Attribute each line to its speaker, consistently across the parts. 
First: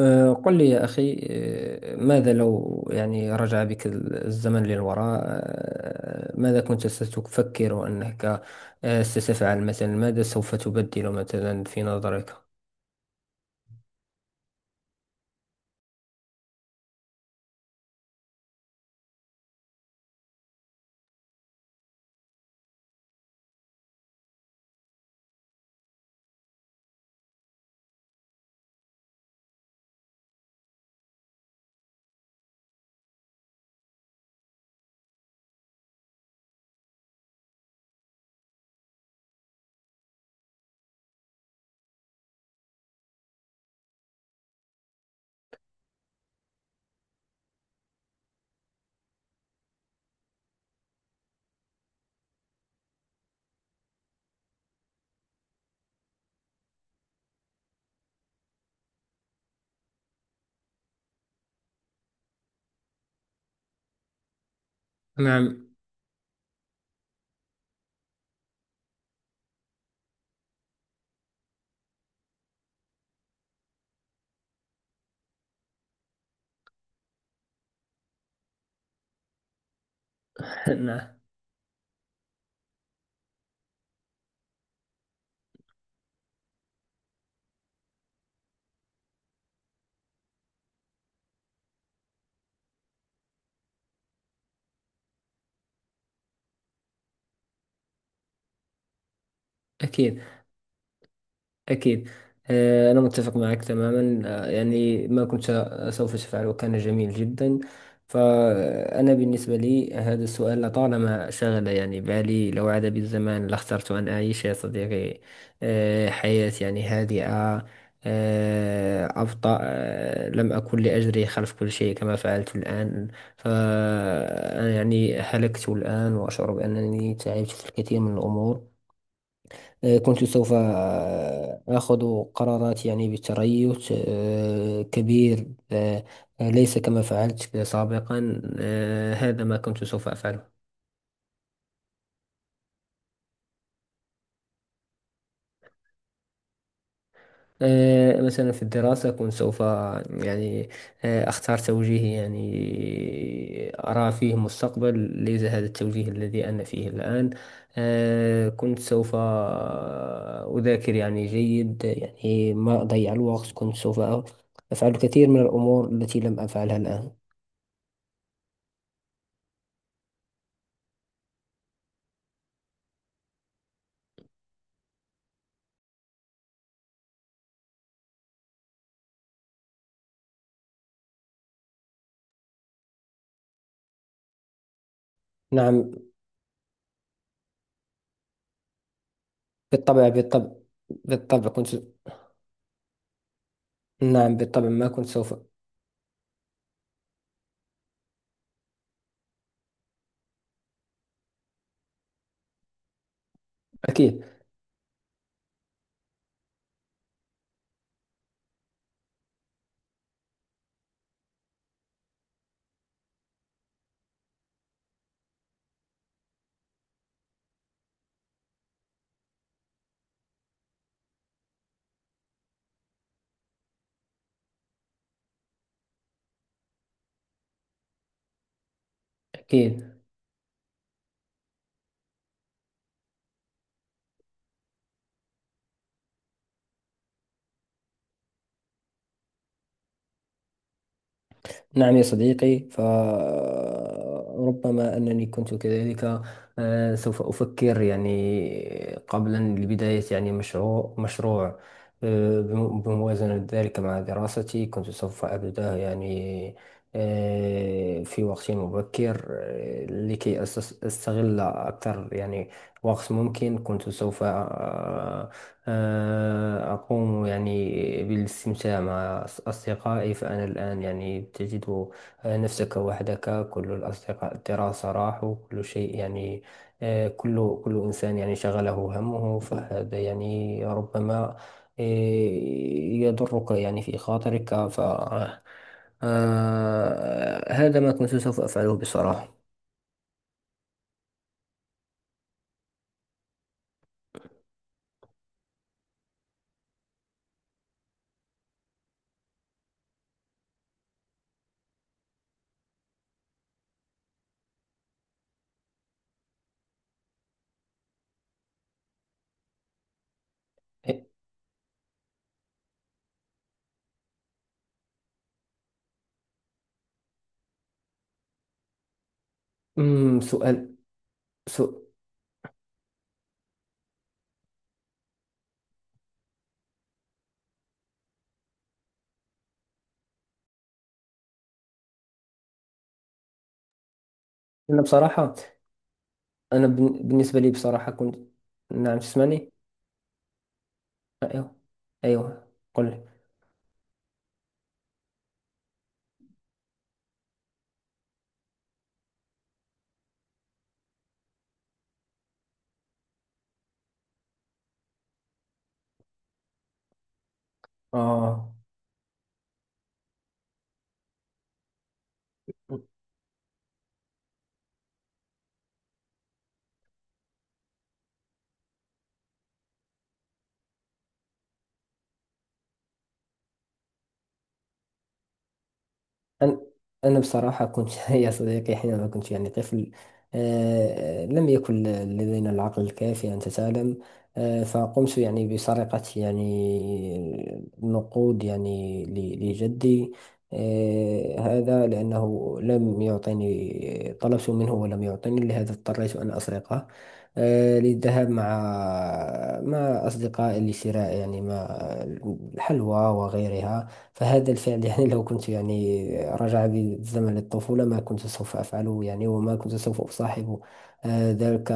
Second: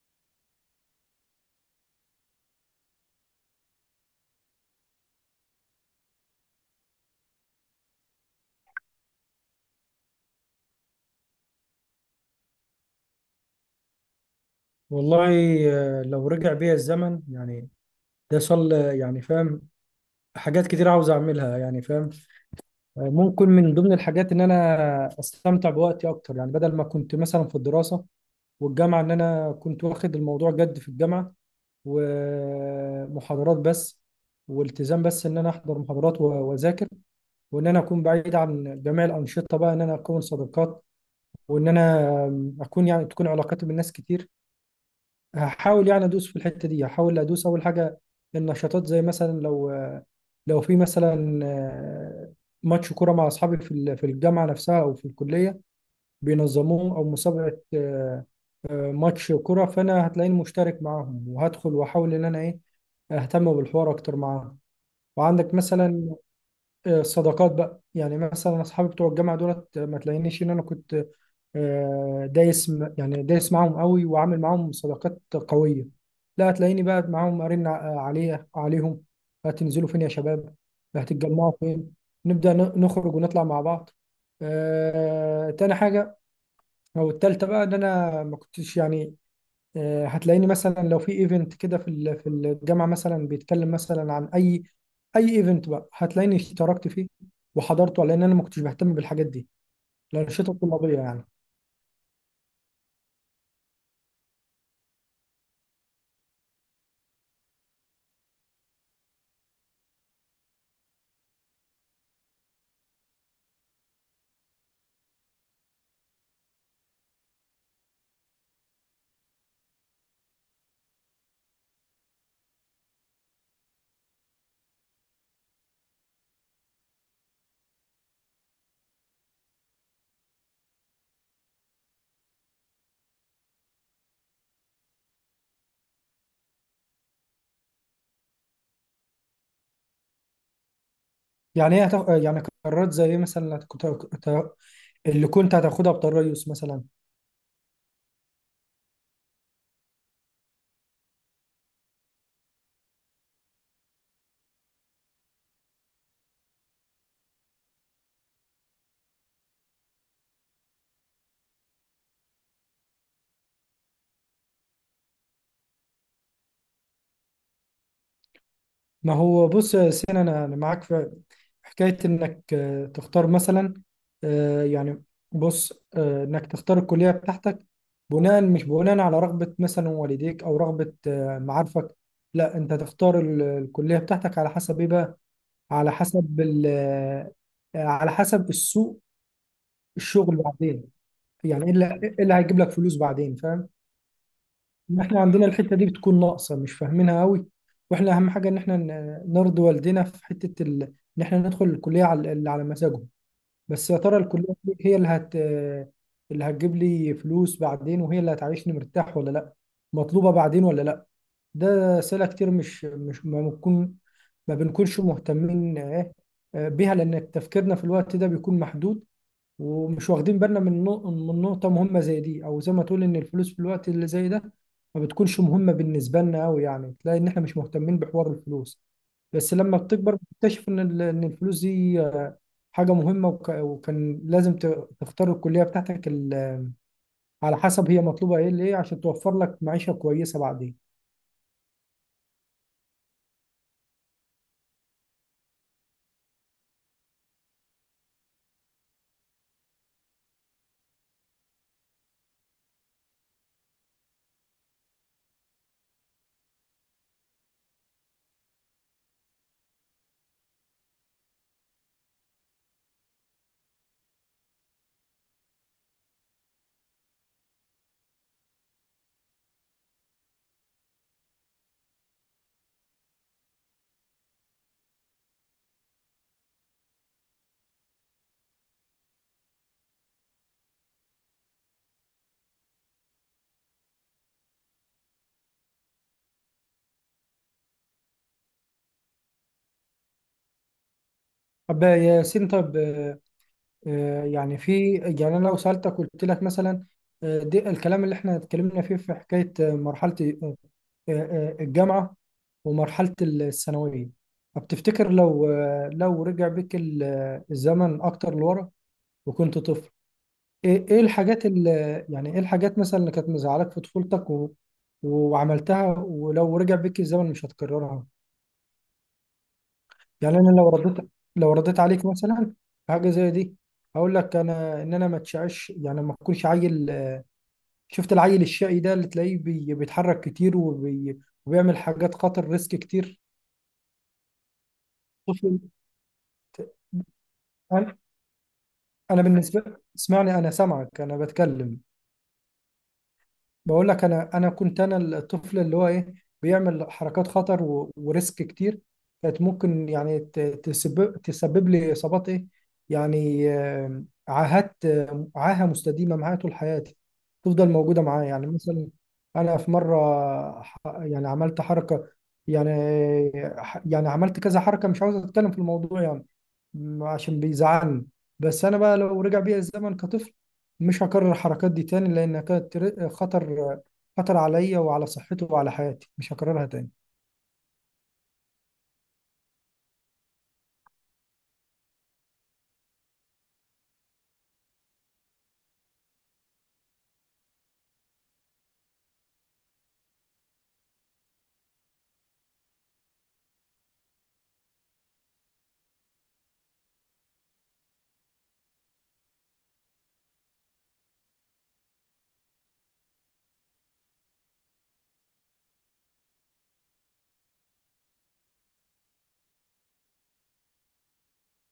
Speaker 1: قل لي يا أخي، ماذا لو يعني رجع بك الزمن للوراء، ماذا كنت ستفكر أنك ستفعل؟ مثلا ماذا سوف تبدل مثلا في نظرك؟
Speaker 2: والله. لو رجع بيا الزمن يعني، ده صل يعني فاهم. حاجات كتير عاوز اعملها يعني فاهم. ممكن من ضمن الحاجات ان انا استمتع بوقتي اكتر، يعني بدل ما كنت مثلا في الدراسة والجامعة ان انا كنت واخد الموضوع جد في الجامعة ومحاضرات بس، والتزام بس ان انا احضر محاضرات واذاكر، وان انا اكون بعيد عن جميع الانشطة، بقى ان انا اكون صداقات، وان انا اكون يعني تكون علاقاتي بالناس كتير. هحاول يعني ادوس في الحته دي، هحاول ادوس اول حاجه النشاطات، زي مثلا لو لو في مثلا ماتش كوره مع اصحابي في الجامعه نفسها او في الكليه بينظموه، او مسابقه ماتش كوره، فانا هتلاقيني مشترك معاهم وهدخل واحاول ان انا ايه اهتم بالحوار اكتر معاهم. وعندك
Speaker 1: نعم.
Speaker 2: مثلا الصداقات بقى، يعني مثلا اصحابي بتوع الجامعه دولت، ما تلاقينيش ان انا كنت دايس يعني دايس معاهم قوي وعامل معاهم صداقات قوية. لا، هتلاقيني بقى معاهم أرن عليه عليهم، هتنزلوا فين يا شباب؟
Speaker 1: نعم.
Speaker 2: هتتجمعوا فين؟ نبدأ نخرج ونطلع مع بعض. تاني حاجة، أو التالتة بقى، إن أنا ما كنتش يعني هتلاقيني مثلا لو في ايفنت كده في الجامعة، مثلا بيتكلم مثلا عن أي أي ايفنت، بقى هتلاقيني اشتركت فيه وحضرته، لأن أنا ما كنتش بهتم بالحاجات دي،
Speaker 1: أكيد.
Speaker 2: الأنشطة الطلابية يعني.
Speaker 1: أكيد. أنا متفق معك تماما. يعني ما كنت سوف أفعله كان جميل جدا. فأنا بالنسبة لي هذا السؤال لطالما شغل يعني بالي. لو عاد بالزمان لاخترت أن أعيش يا صديقي حياة يعني هادئة، أبطأ. لم أكن لأجري خلف كل شيء كما فعلت الآن. فأنا يعني هلكت الآن وأشعر بأنني تعبت في الكثير من الأمور. كنت سوف آخذ قرارات يعني بتريث كبير، ليس كما فعلت سابقا. هذا ما كنت سوف أفعله.
Speaker 2: يعني ايه هتاخ... آه، يعني قرارات زي ايه مثلا؟ اللي كنت هتاخدها بطريقه مثلا.
Speaker 1: مثلا في الدراسة كنت سوف يعني أختار توجيه يعني أرى فيه مستقبل، ليس هذا التوجيه الذي أنا فيه الآن. كنت سوف أذاكر يعني جيد، يعني ما أضيع الوقت. كنت سوف أفعل الكثير من الأمور التي لم أفعلها الآن.
Speaker 2: ما هو بص يا سين، أنا معاك في حكايه انك تختار مثلا آه، يعني بص آه، انك تختار الكليه بتاعتك بناء، مش بناء على رغبه مثلا والديك، او رغبه معارفك. لا، انت تختار الكليه بتاعتك على حسب ايه بقى؟
Speaker 1: نعم.
Speaker 2: على حسب ال... آه، على حسب السوق،
Speaker 1: بالطبع،
Speaker 2: الشغل
Speaker 1: بالطبع.
Speaker 2: بعدين،
Speaker 1: بالطبع كنت.
Speaker 2: يعني ايه إيه اللي هيجيب لك فلوس بعدين؟ فاهم؟
Speaker 1: نعم، بالطبع ما
Speaker 2: إن
Speaker 1: كنت
Speaker 2: احنا
Speaker 1: سوف.
Speaker 2: عندنا الحته دي بتكون ناقصه، مش فاهمينها قوي. واحنا اهم حاجه ان احنا نرضي والدينا في حته ان احنا ندخل الكليه على اللي على مزاجهم. بس يا ترى
Speaker 1: أكيد.
Speaker 2: الكليه دي هي اللي هتجيب لي فلوس بعدين، وهي اللي هتعيشني مرتاح ولا لا؟ مطلوبه بعدين ولا لا؟ ده اسئله كتير، مش ما بنكونش مهتمين بيها، لان تفكيرنا في الوقت ده بيكون محدود، ومش واخدين بالنا من نقطة مهمة زي دي. أو زي ما تقول إن الفلوس في الوقت اللي زي ده ما بتكونش مهمة بالنسبة لنا أوي، يعني تلاقي إن إحنا مش مهتمين بحوار الفلوس. بس لما
Speaker 1: أكيد.
Speaker 2: بتكبر بتكتشف إن إن الفلوس دي حاجة مهمة، وكان لازم تختار الكلية بتاعتك على حسب هي مطلوبة إيه لإيه، عشان توفر لك معيشة كويسة بعدين.
Speaker 1: نعم يا صديقي، فربما أنني كنت كذلك. سوف أفكر يعني قبلا لبداية يعني مشروع مشروع. بموازنة ذلك مع دراستي كنت سوف أبدأه يعني في وقت مبكر، لكي أستغل أكثر يعني وقت ممكن. كنت سوف أقوم يعني بالاستمتاع مع أصدقائي. فأنا الآن يعني تجد نفسك وحدك، كل الأصدقاء الدراسة راحوا، كل شيء يعني كل إنسان يعني شغله همه. فهذا يعني ربما آه، يضرك يعني في خاطرك. ف هذا ما كنت سوف أفعله بصراحة.
Speaker 2: طب يا ياسين، طب آه، آه، يعني في يعني انا لو سالتك، قلت لك مثلا دي الكلام اللي احنا اتكلمنا فيه في حكايه مرحله آه، الجامعه ومرحله الثانويه. طب تفتكر لو لو رجع بيك الزمن اكتر لورا وكنت طفل، ايه
Speaker 1: إيه،
Speaker 2: الحاجات اللي يعني، ايه الحاجات مثلا اللي كانت مزعلك في طفولتك وعملتها، ولو رجع بيك الزمن مش هتكررها؟ يعني انا لو
Speaker 1: سؤال
Speaker 2: رديت،
Speaker 1: سؤال.
Speaker 2: عليك مثلا في حاجه زي دي، هقول لك انا ان انا ما تشعش، يعني ما اكونش عيل. شفت العيل الشقي ده اللي تلاقيه بيتحرك كتير وبيعمل حاجات خطر ريسك كتير،
Speaker 1: أنا بصراحة
Speaker 2: طفل.
Speaker 1: انا بن- بالنسبه لي بصراحه
Speaker 2: انا،
Speaker 1: كنت. نعم،
Speaker 2: أنا
Speaker 1: تسمعني؟
Speaker 2: بالنسبه اسمعني، انا سامعك، انا
Speaker 1: ايوه،
Speaker 2: بتكلم.
Speaker 1: ايوه، قل لي.
Speaker 2: بقول لك انا، انا كنت الطفل اللي هو ايه بيعمل حركات خطر وريسك كتير، كانت ممكن يعني تسبب، تسبب لي اصابات ايه يعني عاهات، عاهه مستديمه معايا طول حياتي، تفضل موجوده معايا. يعني
Speaker 1: اه.
Speaker 2: مثلا انا في مره يعني عملت حركه يعني يعني عملت كذا حركه. مش عاوز اتكلم في الموضوع يعني عشان بيزعلني. بس انا بقى لو رجع بيا الزمن كطفل مش هكرر الحركات دي تاني، لانها كانت خطر، خطر عليا وعلى صحتي وعلى حياتي، مش
Speaker 1: أنا
Speaker 2: هكررها تاني.
Speaker 1: أنا بصراحة كنت، يا صديقي، حينما كنت يعني طفل. لم يكن لدينا العقل الكافي أن تعلم. فقمت يعني بسرقة يعني نقود يعني لجدي. هذا لأنه لم يعطيني، طلبت منه ولم يعطيني، لهذا اضطريت أن أسرقه للذهاب مع أصدقائي لشراء يعني ما الحلوى وغيرها. فهذا الفعل يعني، لو كنت يعني رجع بي الزمن للطفولة ما كنت سوف أفعله يعني. وما كنت سوف أصاحب ذلك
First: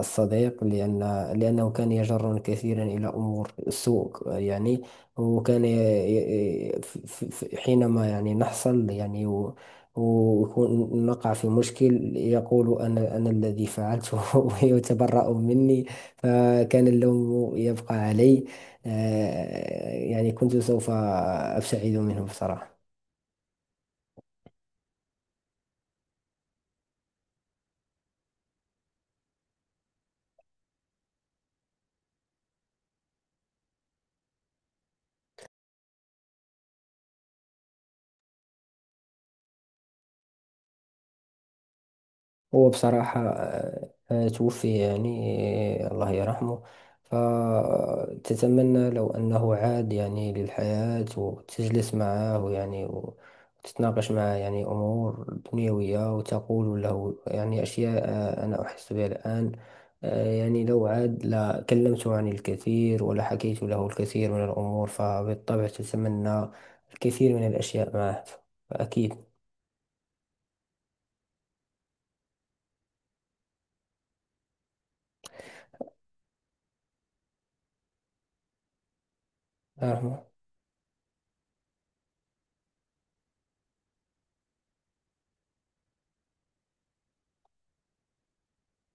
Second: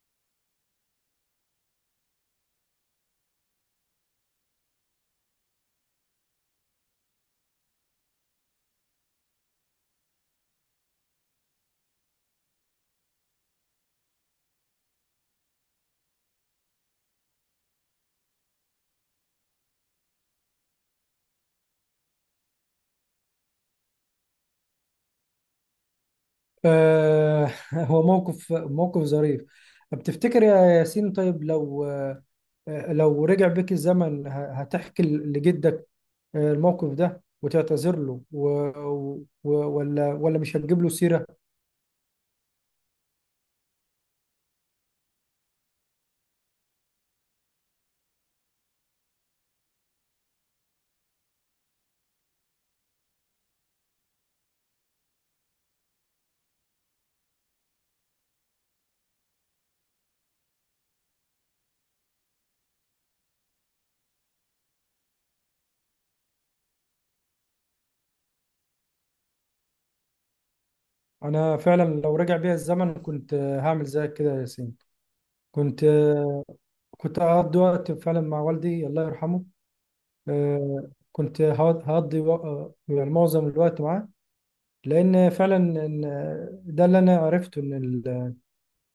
Speaker 1: الصديق، لأنه كان يجرني كثيرا إلى أمور سوء يعني. وكان حينما يعني نحصل يعني ويكون نقع في مشكل، يقول أنا الذي فعلته. ويتبرأ مني، فكان اللوم يبقى علي. يعني كنت سوف أبتعد منهم بصراحة.
Speaker 2: آه هو موقف ظريف. طب تفتكر يا ياسين، طيب لو لو رجع بيك الزمن، هتحكي لجدك الموقف ده وتعتذر له ولا، مش هتجيب له سيرة؟
Speaker 1: هو بصراحة توفي، يعني الله يرحمه. فتتمنى لو أنه عاد يعني للحياة، وتجلس معه يعني وتتناقش معه يعني أمور دنيوية، وتقول له يعني أشياء أنا أحس بها الآن. يعني لو عاد لكلمته عن الكثير، ولحكيت له الكثير من الأمور فبالطبع تتمنى الكثير من الأشياء معه. فأكيد.
Speaker 2: انا فعلا لو رجع بيا الزمن كنت هعمل زيك كده يا ياسين. كنت كنت أقضي وقت فعلا مع والدي، الله يرحمه.
Speaker 1: أرحمه.
Speaker 2: كنت هقضي يعني معظم الوقت معاه، لأن فعلا إن ده اللي أنا عرفته، إن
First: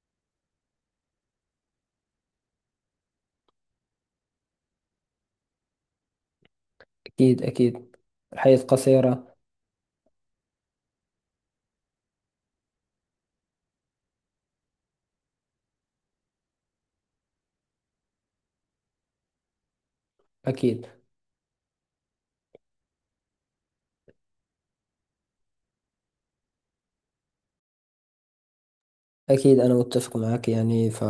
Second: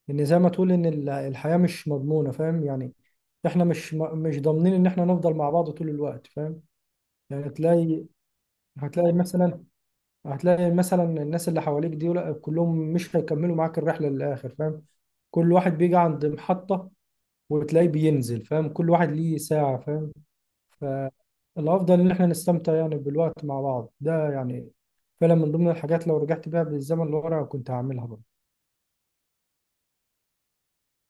Speaker 2: إن زي ما تقول إن الحياة مش مضمونة فاهم يعني. إحنا مش مش ضامنين إن إحنا نفضل مع بعض طول الوقت فاهم.
Speaker 1: أكيد.
Speaker 2: يعني
Speaker 1: أكيد.
Speaker 2: تلاقي،
Speaker 1: الحياة
Speaker 2: هتلاقي
Speaker 1: قصيرة.
Speaker 2: مثلا، هتلاقي مثلا الناس اللي حواليك دي، لا، كلهم مش هيكملوا معاك الرحلة للآخر فاهم. كل واحد بيجي عند محطة وتلاقيه بينزل فاهم، كل واحد ليه ساعة فاهم.
Speaker 1: أكيد.
Speaker 2: فالأفضل إن إحنا نستمتع يعني بالوقت مع بعض ده، يعني فعلا من ضمن الحاجات لو رجعت بيها بالزمن لورا كنت هعملها برضه.
Speaker 1: أكيد، أنا متفق معك يعني. ف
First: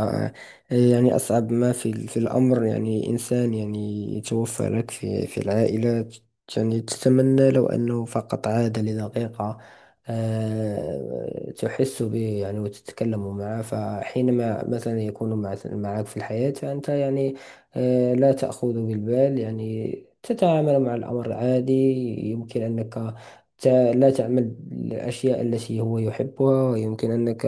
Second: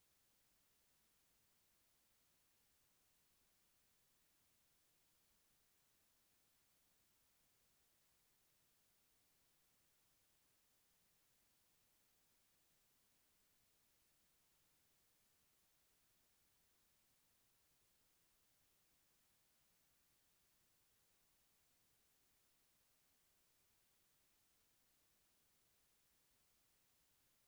Speaker 1: يعني أصعب ما في في الأمر، يعني إنسان يعني يتوفى لك في العائلة. يعني تتمنى لو أنه فقط عاد لدقيقة، تحس به يعني وتتكلم معه. فحينما مثلا يكون معك في الحياة فأنت يعني لا تأخذ بالبال. يعني تتعامل مع الأمر عادي. يمكن أنك لا تعمل الأشياء التي هو يحبها، ويمكن أنك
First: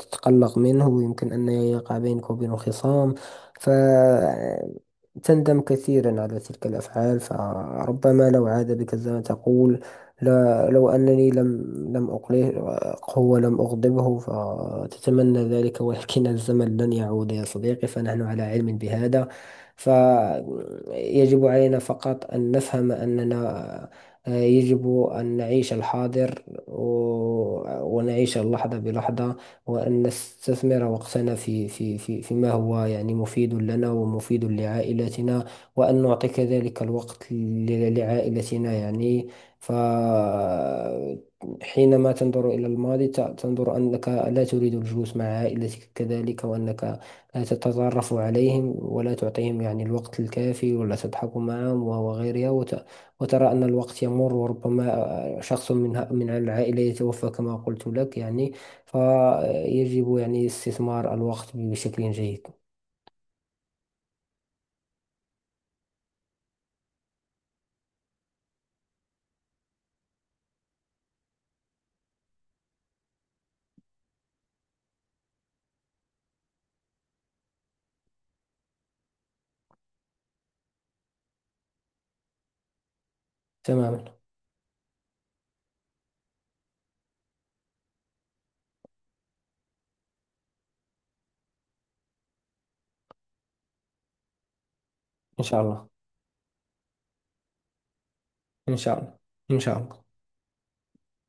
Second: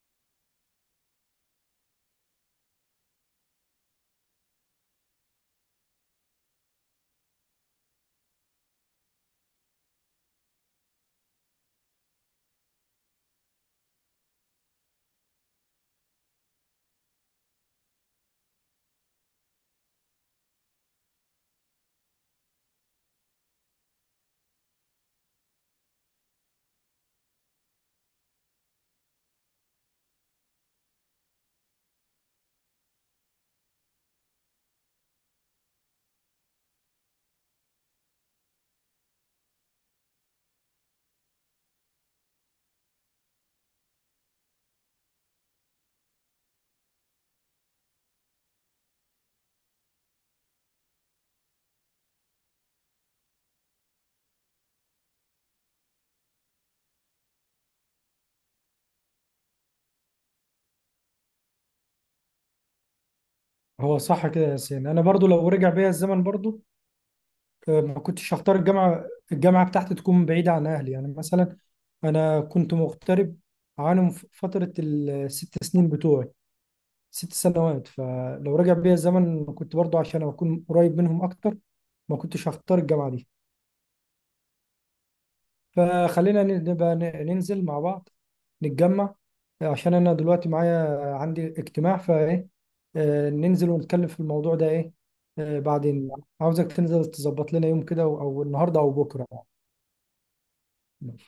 Speaker 1: تتقلق منه، ويمكن أن يقع بينك وبينه خصام. فتندم كثيرا على تلك الأفعال. فربما لو عاد بك الزمن تقول، لا، لو أنني لم أقلقه ولم أغضبه، فتتمنى ذلك. ولكن الزمن لن يعود يا صديقي، فنحن على علم بهذا. فيجب علينا فقط أن نفهم أننا يجب أن نعيش الحاضر، ونعيش اللحظة بلحظة، وأن نستثمر وقتنا في فيما هو يعني مفيد لنا ومفيد لعائلتنا. وأن نعطي كذلك الوقت لعائلتنا يعني. ف حينما تنظر إلى الماضي، تنظر أنك لا تريد الجلوس مع عائلتك كذلك، وأنك لا تتطرف عليهم ولا تعطيهم يعني الوقت الكافي ولا تضحك معهم وغيرها. وترى أن الوقت يمر، وربما شخص من العائلة يتوفى كما قلت لك يعني. فيجب يعني استثمار الوقت بشكل جيد.
Speaker 2: هو صح كده يا ياسين، أنا برضه لو رجع بيا الزمن برضه ما كنتش هختار الجامعة. الجامعة بتاعتي تكون بعيدة عن أهلي، يعني مثلا أنا كنت مغترب عنهم في فترة ال6 سنين بتوعي، 6 سنوات. فلو رجع بيا الزمن كنت برضه، عشان أكون قريب منهم أكتر، ما كنتش هختار الجامعة دي.
Speaker 1: تماما.
Speaker 2: فخلينا نبقى ننزل مع بعض، نتجمع، عشان انا دلوقتي معايا، عندي اجتماع فايه. ننزل ونتكلم في الموضوع ده ايه
Speaker 1: إن شاء الله.
Speaker 2: بعدين. عاوزك تنزل تظبط لنا يوم كده، او
Speaker 1: إن
Speaker 2: النهارده او
Speaker 1: شاء الله.
Speaker 2: بكره
Speaker 1: إن شاء الله.
Speaker 2: يعني.